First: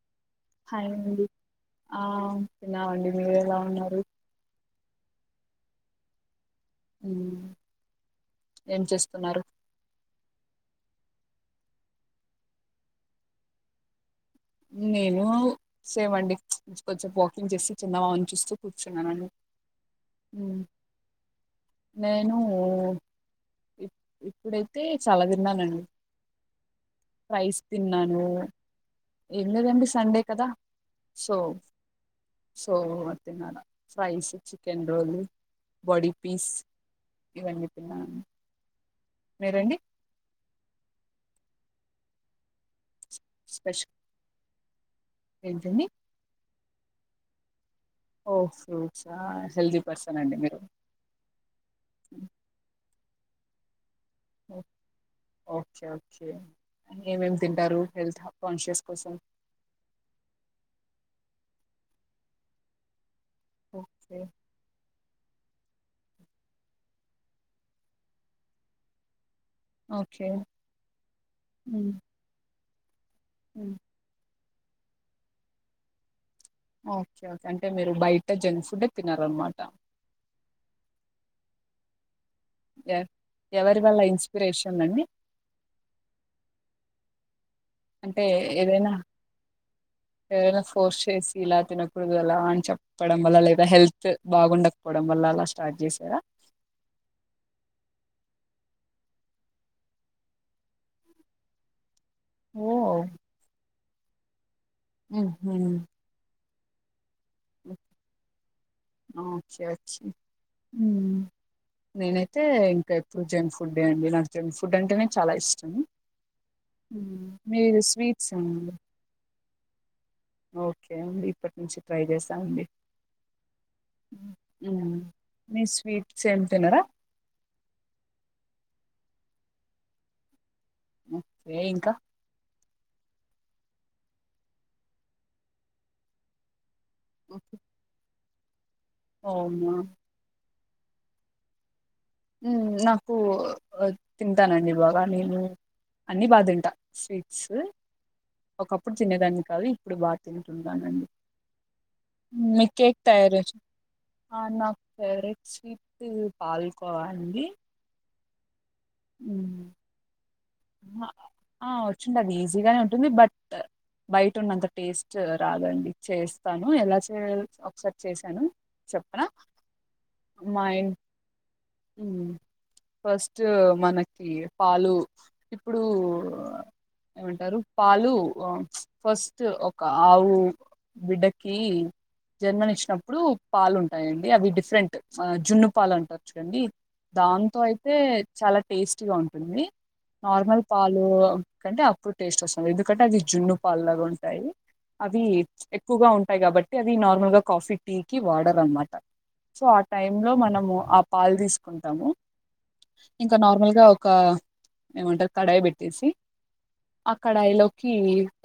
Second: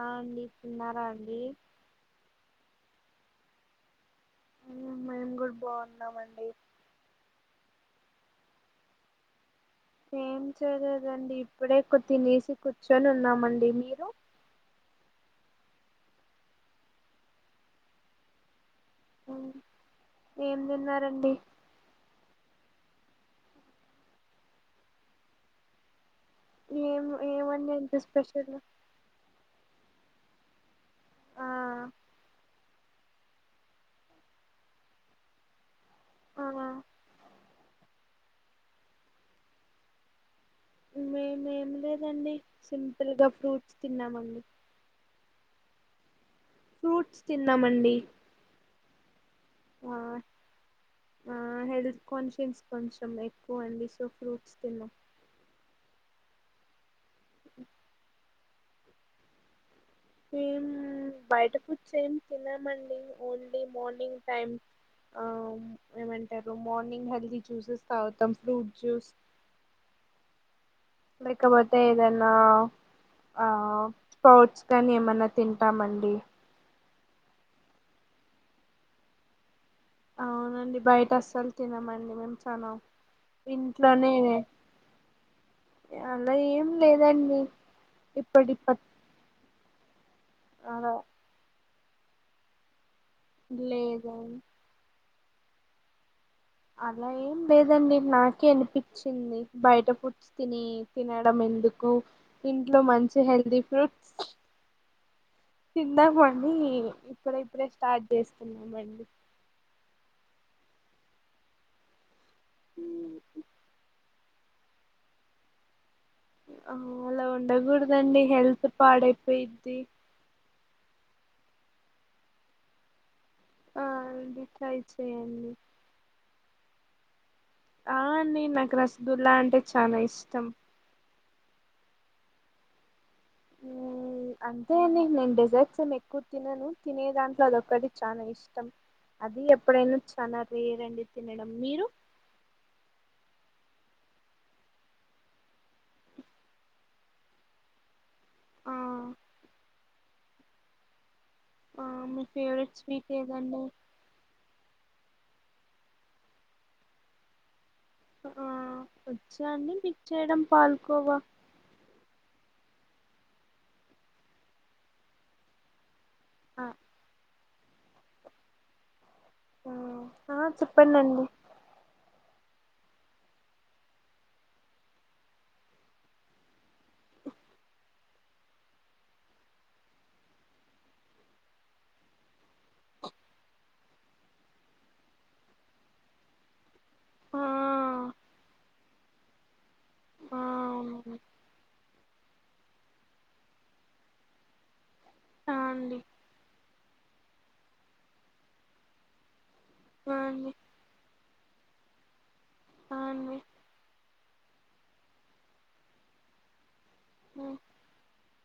ఆ అండి హాయ్ అండి ఆ ఉన్నావండి మీరు ఎలా ఉన్నారు హమ్ మేము కూడా బాగున్నామండి ఏం చేస్తున్నారు ఏం చేయలేదండి ఇప్పుడే కొ తినేసి కూర్చొని ఉన్నామండి మీరు నేనూ సేమ్ అండి కొంచం వాకింగ్ చేస్తే చిన్నగవుదాం చూస్తూ కూర్చున్నాను ఏం తిన్నారండి నేను ఇప్పుడైతే చాలా తిన్నానండి ఏం రైస్స్ ఏమండి అంత తిన్నాను స్పెషల్ ఏ లేదండి సండే కదా సో ఆ సో మరి తినాలా ఫ్రైస్ చికెన్ రోల్ బాడీ ఆ పీస్ ఇవన్నీ తిన్నా మీరండి మేమ ఏమి లేదండి సింపుల్గా ఫ్రూట్స్ తిన్నామండి ఏంటడి ఫ్రూట్స్ తిన్నామండి ఓ ఫ్రూట్సా హెల్దీ ఆ పర్సన్ అండి మీరు ఆ హెల్త్ కాన్షియస్ కొంచెం ఎక్కువ అయింది సో ఓ ఫ్రూట్స్ తిన్నా ఓకే ఓకే ఏమేం తింటారు హెల్త్ కాన్షియస్ కోసం మేం బయట ఫుడ్స్ ఏం తినమండి ఓన్లీ ఓకే. మార్నింగ్ టైం ఆ ఏమంటారు మార్నింగ్ హెల్దీ జ్యూసెస్ తాగుతాం ఫ్రూట్ జ్యూస్ ఒకే లేకపోతే ఏదన్న ఆ హ్మ్. స్పోర్ట్స్ కానీ ఏమనా తింటామండి ఓకే ఓకే అంటే మీరు బయట జంక్ ఫుడ్యే తినారనమాట అవునండి బయట అసలు తినమండి మేం నం ఎ ఎవరి వల్ల ఇంట్లోనే ఇన్స్పిరేషన్ అండి? అలా ఏం లేదండి అంటే ఇప్పటి పట్ ఏదైనా ఏరైనా అలా ఫోర్స్ చేసి ఇలా తినకూడదు ఎలా అని చెప్పడం వల్ల లేదా హెల్త్ లేదండి బాగుండ వడం వల్ల అలా స్టార్ట్ చేసారా అలా ఏం లేదండి నాకే అనిపిచ్చింది బయట ఫుడ్ తిని తినడం ఎందుకు ఇంట్లో ఓహ్! మంచి హెల్దీ ఫ్రూట్స్ హుహు. తిందామని ఇప్పుడిప్పుడే స్టార్ట్ చేస్తున్నామండి ఆ ఓకే ఓకే ఉ నేను అయితే ఇంకా ఎప్పుడు జంక్ ఫుడ్ అండి నాకు జంక్ ఫుడ్ అంటేనే చాలా ఇష్టం ఆ అలా హ్మ్. మీరు ఉండకూడదండి స్వీట్స్ హెల్త్ పాడైపోయిద్ది ఓకే ఇప్పటి నుంచి ట్రై చేస్తామండి ఆ అండి ట్రై చేయండి మీరు స్వీట్స్ ఏం తినారా ఆ అండి నాకు రసగుల్లా అంటే చాలా ఇష్టం ఏ ఇంకా అంతే అండి నేను డెజర్ట్స్ ఏమి ఎక్కువ తినను తినే దాంట్లో ఓకే. అదొ ఒకటి చానా ఇష్టం అది అవునా ఎప్పుడైనా చానా రేరండి తినేడం మీరు? ఉ నాకు తింటానండి బాగా నేను అన్ని బా తింట స్వీట్స్ ఆ ఒకప్పుడు తినేదాన్ని కాదు ఇప్పుడు బాగా తింటున్ననాండి. ఆ మీ ఫేవరెట్ కేక్ స్వీట్ తయారు ఏదండి ఆ నాకు ఫేవరెట్ స్వీట్ పాలకోవా అండి ఆ వచ్చా మ్మ్ అండి మీకు చేయడం పాలకోవా? ఆ వచ్చిందండి ఈజీగానే ఉంటుంది బట్ బయట ఉన్నంత టేస్ట్ రాదండి చే ఆ స్తాను ఎలా చేయాలో ఒకసారి చేశాను చెప్పన ఆ మాయిన్ చెప్పండి అండి ఫస్ట్ మనకి పాలు ఇప్పుడు ఏమంటారు పాలు ఫస్ట్ ఒక ఆవు బిడ్డకి జన్మని ఇచ్చినప్పుడు పాలు ఉంటాయండి అవి డిఫరెంట్ ఆ జున్ను పాలు అంటారు చూడండి ఆ దాంతో అయితే చాల టెస్ట్ గ ఉంటుంది ఆ నార్మల్ పాలు అవును కంటే అప్పుడు టేస్ట్ వస్తుంది ఎందుకంటే అవి జున్ను పాలు లాగా ఉంటాయి అవి ఆ అండి ఎక్కువగా ఉం టయి కాబట్టి అది నార్మల్ గా కాఫీ, టీ కి వాడరూ అనమాట సో ఆ టైమ్ లో మనము ఆ పాలు తీసుకుంటాము ఆ ఇంకా అండి నిర్మల్గా ఒక ఏమంటారు కడాయి పెట్టేసి ఆ కడాయిలోకి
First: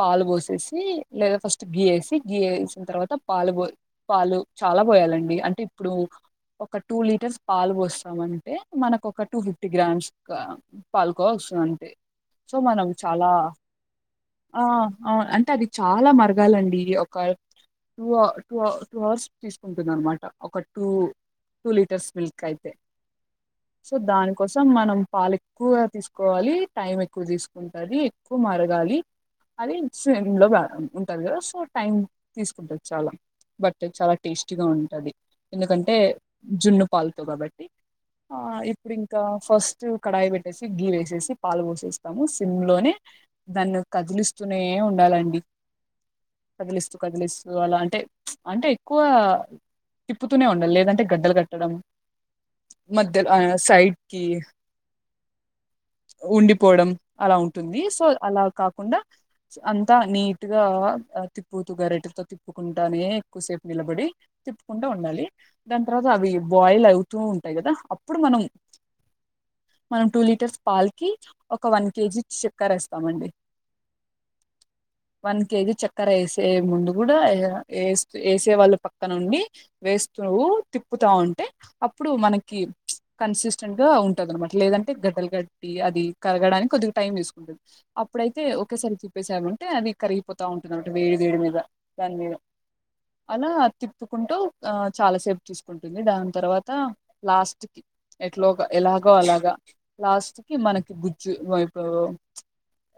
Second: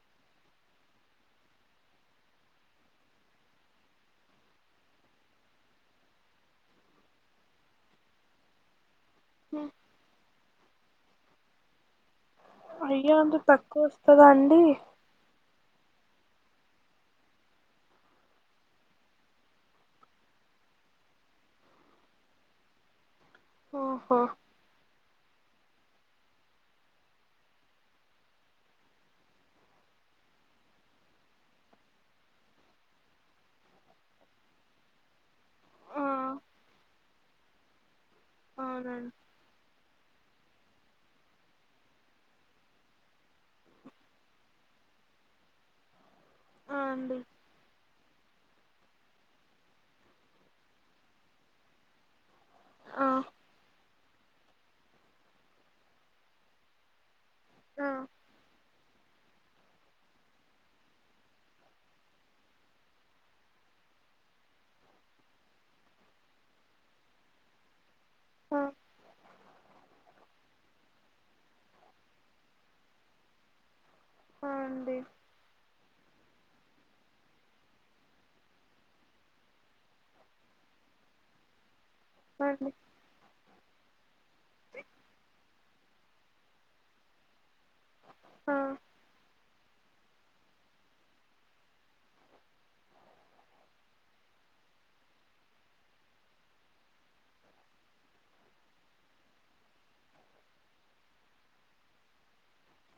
పాలు పోసేసి లేదా ఫస్ట్ గీయి వేసి గీయి వేసిన తర్వాత పాలు పో పాలు చాలా పోయాలండి అంటే ఇప్పుడు ఒక టూ లీటర్స్ పాలు పోస్తాం అంటే మనకు ఒక టూ ఫిఫ్టీ గ్రామ్స్ పాలకోవ్ వస్తుంది అంతే సో మనం అయ్యో చాలా అంత తక్కువ వస్తదా అండి ఆ అవు అంటే అది చాలా మరగాలండి ఒక టూవ టూవ టూ అవర్స్ తీసుకుంటుందనమాట ఒక టూ టూ లీటర్స్ మిల్క్ అయితే సో ఓహో దానికోసం మనం పాల్ ఎక్కువగా తీసుకోవాలి టైమ్ ఎక్కువ తీసుకుంటది ఎక్కువ మరగాలి. అది సేమ్ లో రాదు ఉంటాది కదా సో టైమ్ తీసుకుంటది చాలా బట్ చాలా టేస్టీగా ఉంటది ఎందుకంటే ఆ జున్ను పాలతో గాబట్టి ఆ ఇప్పుడు అవునండి ఇంకా ఫస్ట్ కడాయి పెట్ వేసి గీ వేసేసి పాలు పోసేస్తాము సిమ్ లోనే దాన్ను కదిలిస్తూనే ఉండాలండి ఆ కదిలిస్తూ అండి కదిలిస్తూ అలా అంటే అంటే ఎక్కువ తిప్పుతూనే ఉండాలి లేదంటే గడ్డలు కట్టడం ఆ మధ్యల సైడ్కి ఉండిపోవడం అలా ఉంటుంది ఆ సో అలా కాకుండా అంతా నీట్ గా ఆ తిప్పుతూ గరెటితో తిప్పు తిప్పుకుంటానే ఎక్కువసేపు నిలబడి తిప్పుకుంటా ఉండాలి. దాని తర్వాత అవి బాయిల్ అవుతూ ఉంటాయి కదా అప్పుడు మనం ఆ మనం టూ లీటర్స్ పాల్కి ఒక వన్ కేజీ చక్కర వేస్తామండి. ఆ అండి వన్ కేజీ చక్కెర వేసే ముందు కూడా ఎయ్ వేసే వాళ్ళు పక్క నుండి వేస్తు తిప్పుతా ఉంటే అప్పుడు మనకి అండి కన్సిస్టెంట్ గా ఉంటది అనమాట లేదంటే లే గడ్డలు కట్టి అది కరగడానికి కొద్దిగా టైం తీసుకుంటుంది. అప్పుడైతే ఆ ఒకేసారి తీ ప్పేసాముంటే అది కరిగిపోతా ఉంటుందిమాట వేడి వేడి మీద దాని మీద. అలా తిప్పుకుంటూ ఆ చాల సేపు చూస్ కుంటుంది దాని తర్వాత లాస్ట్ కి ఎట్లా ఎలాగో అలాగ లాస్ట్ కి మనకి గుజ్జు వైపో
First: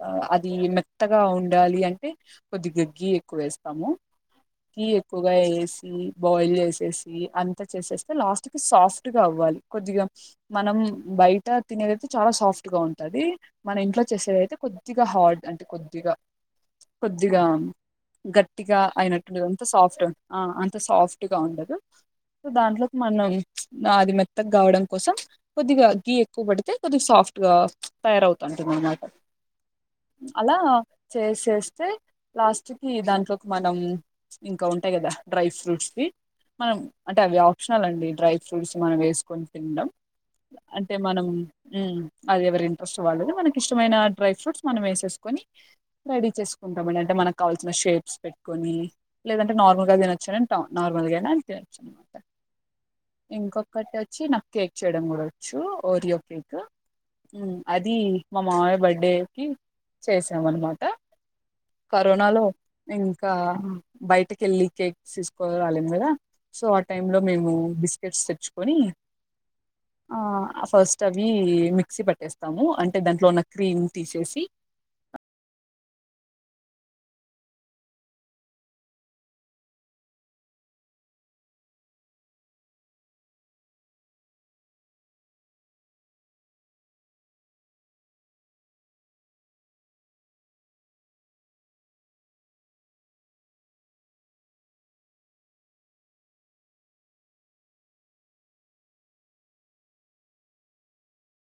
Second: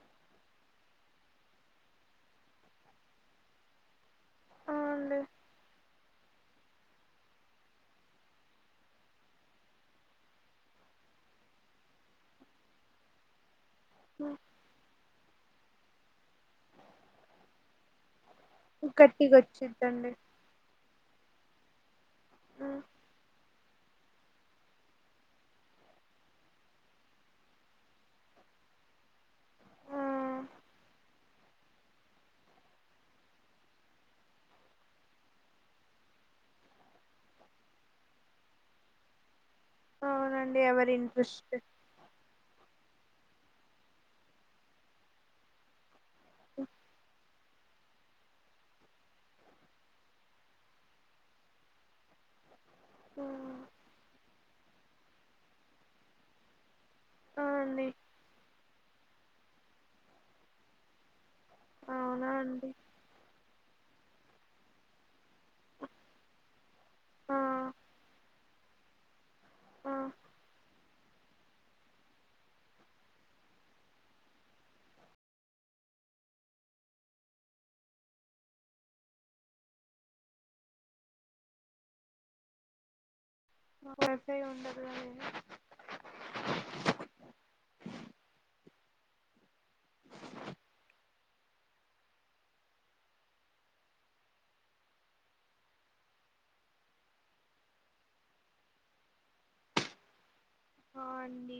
ఆ అది మెత్తగా ఉండాలి అంటే కొద్దిగ గీ ఎక్కువ వేస్తాము. ఆ గీ అండి ఎక్కువగా ఏసి బాయిల్ చేసేసి అంత చేసేస్తే లాస్ట్ కి సాఫ్ట్ గా అవ్వాలి కొద్దిగా మనం బయట తినేదైతే చాలా సాఫ్ట్ గా ఉంటది. మన ఇంట్లో చేసేదైతే [unintelligible] కొద్దిగా హార్డ్ అంటే కొద్దిగా కొద్దిగా గ పటిగా గట్టిగా అయినట్టుది అంత సాఫ్ట్ వచ్చిద్దండి అంత సాఫ్ట్ గా ఉండదు సో ఉమ్, దాంట్లోకి మనం ఆది మెత్తగా కావడం కోసం కొద్దిగా గీ తక్కువబడితే కొద్ది సాఫ్ట్ గా తయారవుతు [unintelligible] ఆ అలా చేసేస్తే లాస్ట్కి దాంట్లో ఒక మనం ఇంకా ఉంటయి కదా డ్రై ఫ్రూట్స్వి మనం అంటే అవి ఆప్షనల్ అండి డ్రై ఫ్రూట్స్ మనం వేసుకొని తినడం అవునండి ఎవరి మనం ఇంట్రెస్ట్ అది ఎవరి ఇంట్రెస్ట్ వాళ్ళదు మనకి ఇష్టమైన డ్రై ఫ్రూట్స్ మనం వేసేసుకొని రెడీ చేసుకుంటామండి అంటే మనకు కావాల్సిన షేప్స్ పె ని లేదంటే నార్మల్గా తినొచ్చన నార్మల్గా తినొచ్చు అనమాట ఉమ్, ఇంకొకటి వచ్చి నాకు కేక్ చేయడం కూడ వచ్చు ఓరియో కేక్. ఆ అండి అది మా మావయ్య బర్త్డే కి చేసాం అనమాట అవునా కరోనాలో అండి ఇంకా బయటకి వెళ్ళి కేక్ తీసుకురాలేము కదా. సో ఆ టైం లో ఆ మేము బిస్కెట్స్ తెచ్చుకొని ఆ ఫస్ట్ అవి మిక్సీ పట్టేస్తాము అంటే దాంట్లో ఉన్న క్రీమ్ తీసేసి మాకు వైఫై ఉండదు అదే హ అండి